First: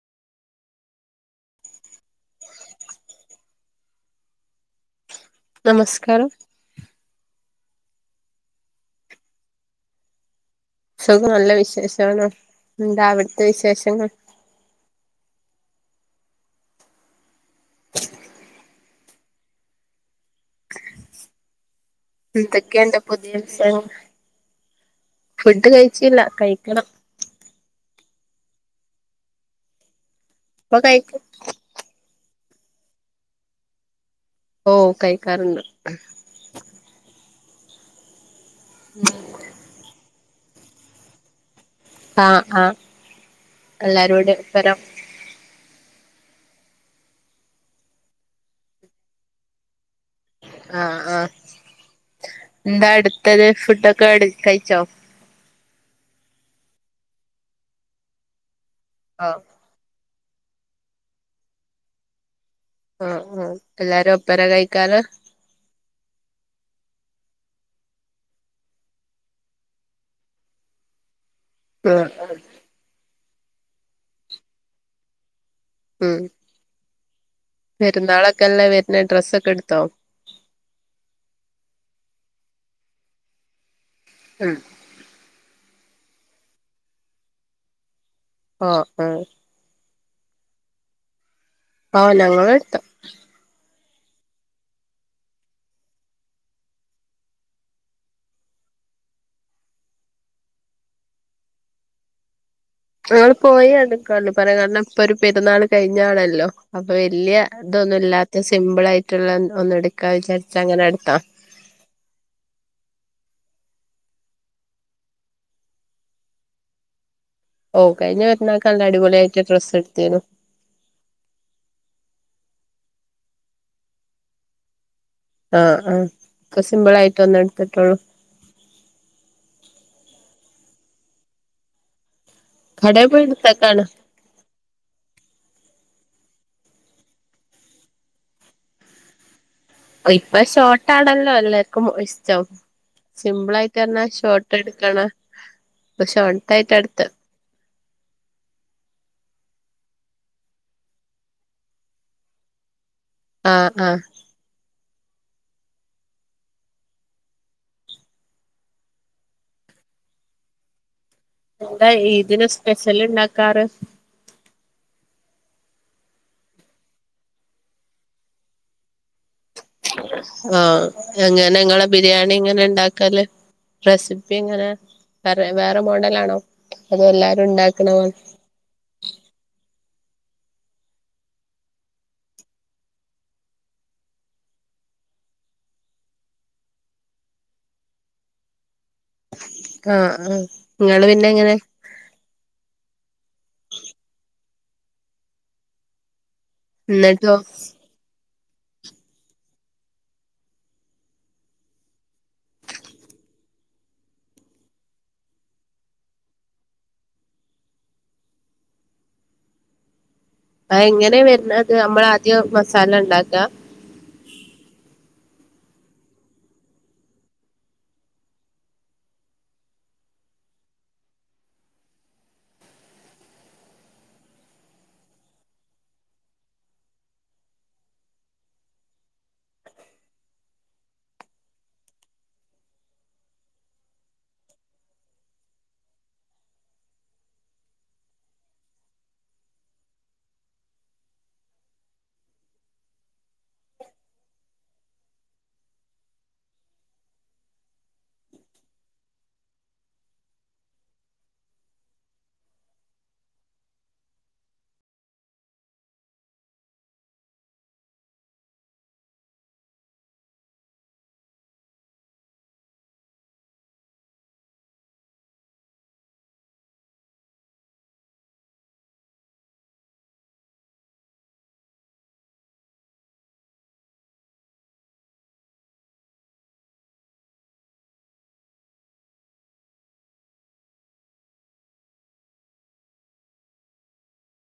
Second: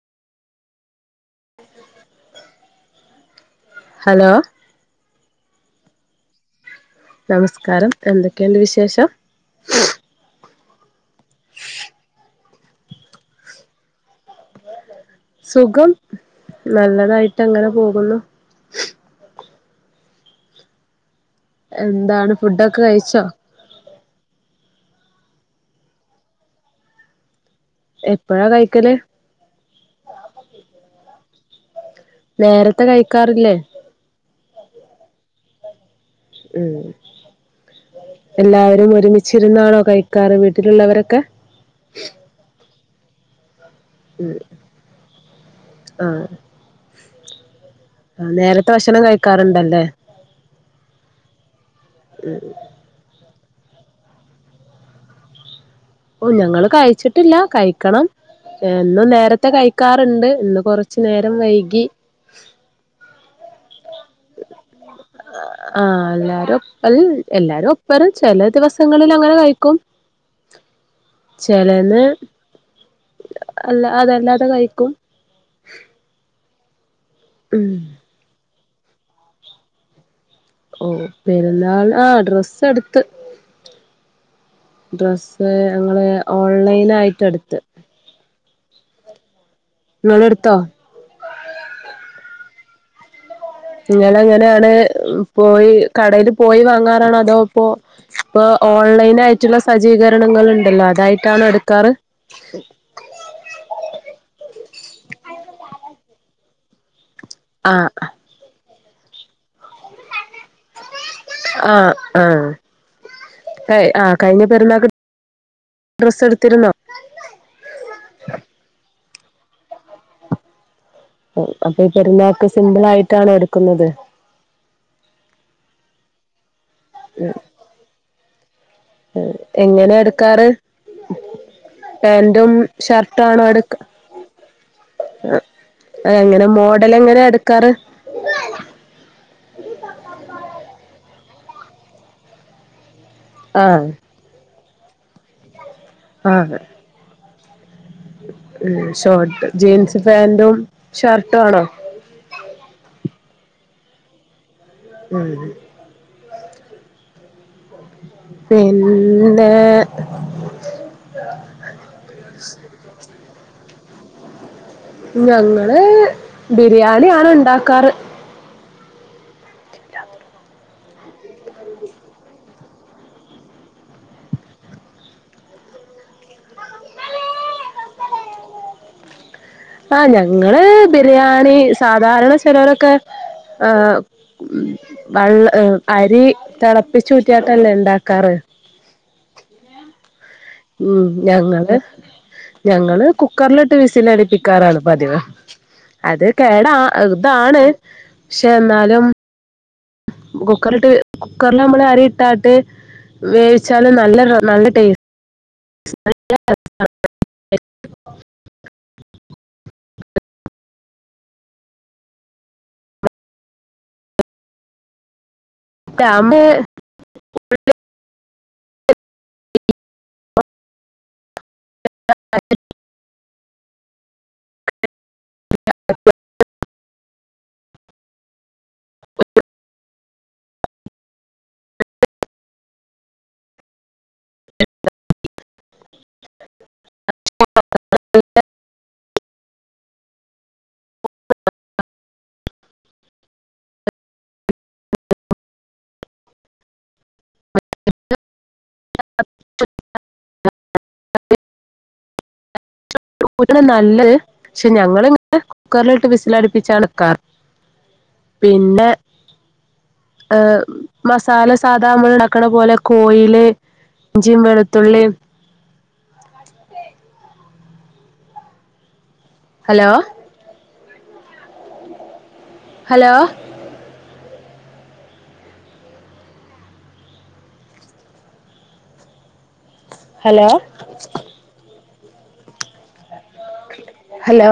Hello നമസ്കാരം നമസ്കാരം എന്തൊക്കെയുണ്ട് വിശേഷം സുഖം നല്ല വിശേഷാണ് എന്താ അവിടുത്തെ വിശേഷങ്ങൾ സുഖം നല്ലതായിട്ട് അങ്ങനെ പോകുന്നു എന്താ എന്തൊക്കെയണ്ട് പുതിയ വിഷയങ്ങൾ ഫുഡ് കഴിച്ചില്ല കഴിക്കണം എപ്പഴാ കഴിക്കല് ഇപ്പ കഴിക്കും നേരത്തെ കഴിക്കാറില്ലേ ഓ കഴിക്കാറുണ്ട് ഉം എല്ലാവരും ഒരുമിച്ചിരുന്നാണോ കൈക്കാറ് വീട്ടിലുള്ളവരൊക്കെ ആഹ് ആഹ് എല്ലാരോട് ഇപ്പരം ആഹ് നേരത്തെ ഭക്ഷണം കഴിക്കാറുണ്ടല്ലേ ആഹ ആഹ് എന്താ അടുത്തത് ഫുഡൊക്കെ അട് കഴിച്ചോ ഓ ഞങ്ങള് കഴിച്ചിട്ടില്ല കഴിക്കണം എന്നും ആഹ് നേരത്തെ കഴ ക്കാറുണ്ട് ഇന്ന് കുറച്ചു നേരം വൈകി ആഹ് ആഹ് എല്ലാരും അപ്പഴാ കഴിക്കാറ് ആഹ എല്ലാരും ഒപ്പ എല്ലാരും ഒപ്പരും ചില ദിവസങ്ങളിൽ അങ്ങനെ കഴിക്കും. ആ ചിലന്ന് അല്ലാതെ അതല്ലാതെ കഴിക്കും ഉം ഉം പെരുന്നാളൊക്കെല്ലേ വരുന്നെ ഡ്രസ്സൊക്കെ എടുത്തോ ഓ പെരുന്നാൾ ആഹ് ഡ്രസ്സ് എടുത്ത് ഉം ഡ്രസ്സ് ഞങ്ങള് ഓൺലൈൻആയിട്ട് എടുത്ത് ആഹ് ആഹ് നിങ്ങളെടുത്തോ ഓ ഞങ്ങളെടുത്തു നിങ്ങൾ എങ്ങനെയാണ് പോയി കടയിൽ പോയി വാങ്ങാറാണോ അതോ ഇപ്പോ ഇപ്പൊ ഓൺലൈൻ ആയിട്ടുള്ള സജ്ജീകരണങ്ങൾ ഉണ്ടല്ലോ അതായിട്ടാണോ എടുക്കാറ്? ഞങ്ങൾ പോയിഇടക്കള്ളു പറയാൻ കാരണം ഇപ്പൊ ഒരു പെരുന്നാൾ കഴിഞ്ഞാണല്ലോ അപ്പൊ വലിയ ആ ഇതൊന്നും ഇല്ലാത്ത സിമ്പിൾ ആയിട്ടുള്ള ഒന്ന് എടുക്കാ വിചാരിച്ചങ്ങനെ എടുത്താ ആഹ് ആഹ് ഏയ്, ആഹ് കഴിഞ്ഞ പെരുന്നാൾക്ക് ഡ്രസ് എടുത്തിരുന്നോ ഓ കഴിഞ്ഞ പെരുന്നാൾക്ക് നല്ല അടിപൊളിയായിട്ട് ഡ്രസ് എടുത്തീനു അപ്പൊ ഈ പെരുന്നാൾക്ക് സിമ്പിൾ ആയിട്ടാണോ എടുക്കുന്നത്. ആഹ് ആഹ് ഒക്കെ സിമ്പിൾ ആയിട്ട് ഒന്ന് എടുത്തിട്ടുള്ളൂ. എങ്ങനെ എടുക്കാറ് പാന്റും കടയിൽ പോയി ഷർട്ടാണോ എടുക്ക എടുത്തേക്കാണ് ആ അതെ എങ്ങനെ മോഡലെങ്ങെന എടുക്കാറ്. ഇപ്പൊ ഷോർട്ടാണല്ലോ എല്ലാർക്കും ഇഷ്ടം. ആഹ് സിംമ്പിളായിട്ടറ്ഞ്ഞാൽ ഷോർട്ട് എടുക്ക്ണ്. ഇപ ആഹ് ഷോർട്ടായിട്ട എട്ത്തെ. ഉം. ഷോർട്ട്. ജീൻസ് പാാന്റും ഷർട്ടും ആണൊ. ആഹ് ആഹ്. ഉം. പിന്നേ. എന്താ ഇതിന് സ്പെഷ്യല് ഇണ്ടാക്കാറ്. ഞങ്ങള് ബിരിയാണി ആണ് ഇണ്ടാക്കാറ്. ആഹ് എങ്ങനെ ഇങ്ങളെ ബിരിയാണി എങ്ങനെ ഇണ്ടാക്കല്. റെസിപ്പി എങ്ങനാ വേറെ, വേറെ മോഡലാണൊ. അത് എല്ലാരും ഇണ്ടാക്ക്ണ ആ ഞങ്ങള് ബിരിയാണി സാധാരണ ചെലോരൊക്കെ ആ ഉം. വള്ള അരി തെളപ്പിച്ചൂറ്റിയാട്ടല്ലെ ഇണ്ടാക്കാറ്. ആഹ് ആഹ് ഉം. നിങ്ങള് പിന്നെ എങ്ങനെ ഞങ്ങള് ഞങ്ങള് കുക്കറ്ല്ട്ട് വിസിലടിപ്പിക്കാറാണ് പതിവ്. അത് കേടാ എന്നിട്ടോ ഇതാണ് പക്ഷെ ഇന്നാലും. കുക്കറിട്ട്. കുക്കറ്ല് നമ്മള് അരി ഇട്ടാട്ട് വേവിച്ചാലും നല്ല നല്ല ടേസ്റ്റ് [unintelligible] അത് എങ്ങനെ വെര്ന്നത്. നമ്മളാദ്യം മസാല ഇണ്ടാക്ക. [unintelligible] [unintelligible] [inaudible] നല്ലത്. പക്ഷെ ഞങ്ങളിങ്ങനെ കുക്കറ്ലിട്ട് വിസില അടിപ്പിച്ചാണ് ക്കാറ് പിന്നെ ഏഹ് മസാല സാധാ അമ്മള് ഇണ്ടാക്ക്ണ പോലെ കോയില്. ഇഞ്ചിം വെളത്തുള്ളിം. Hello hello hello hello.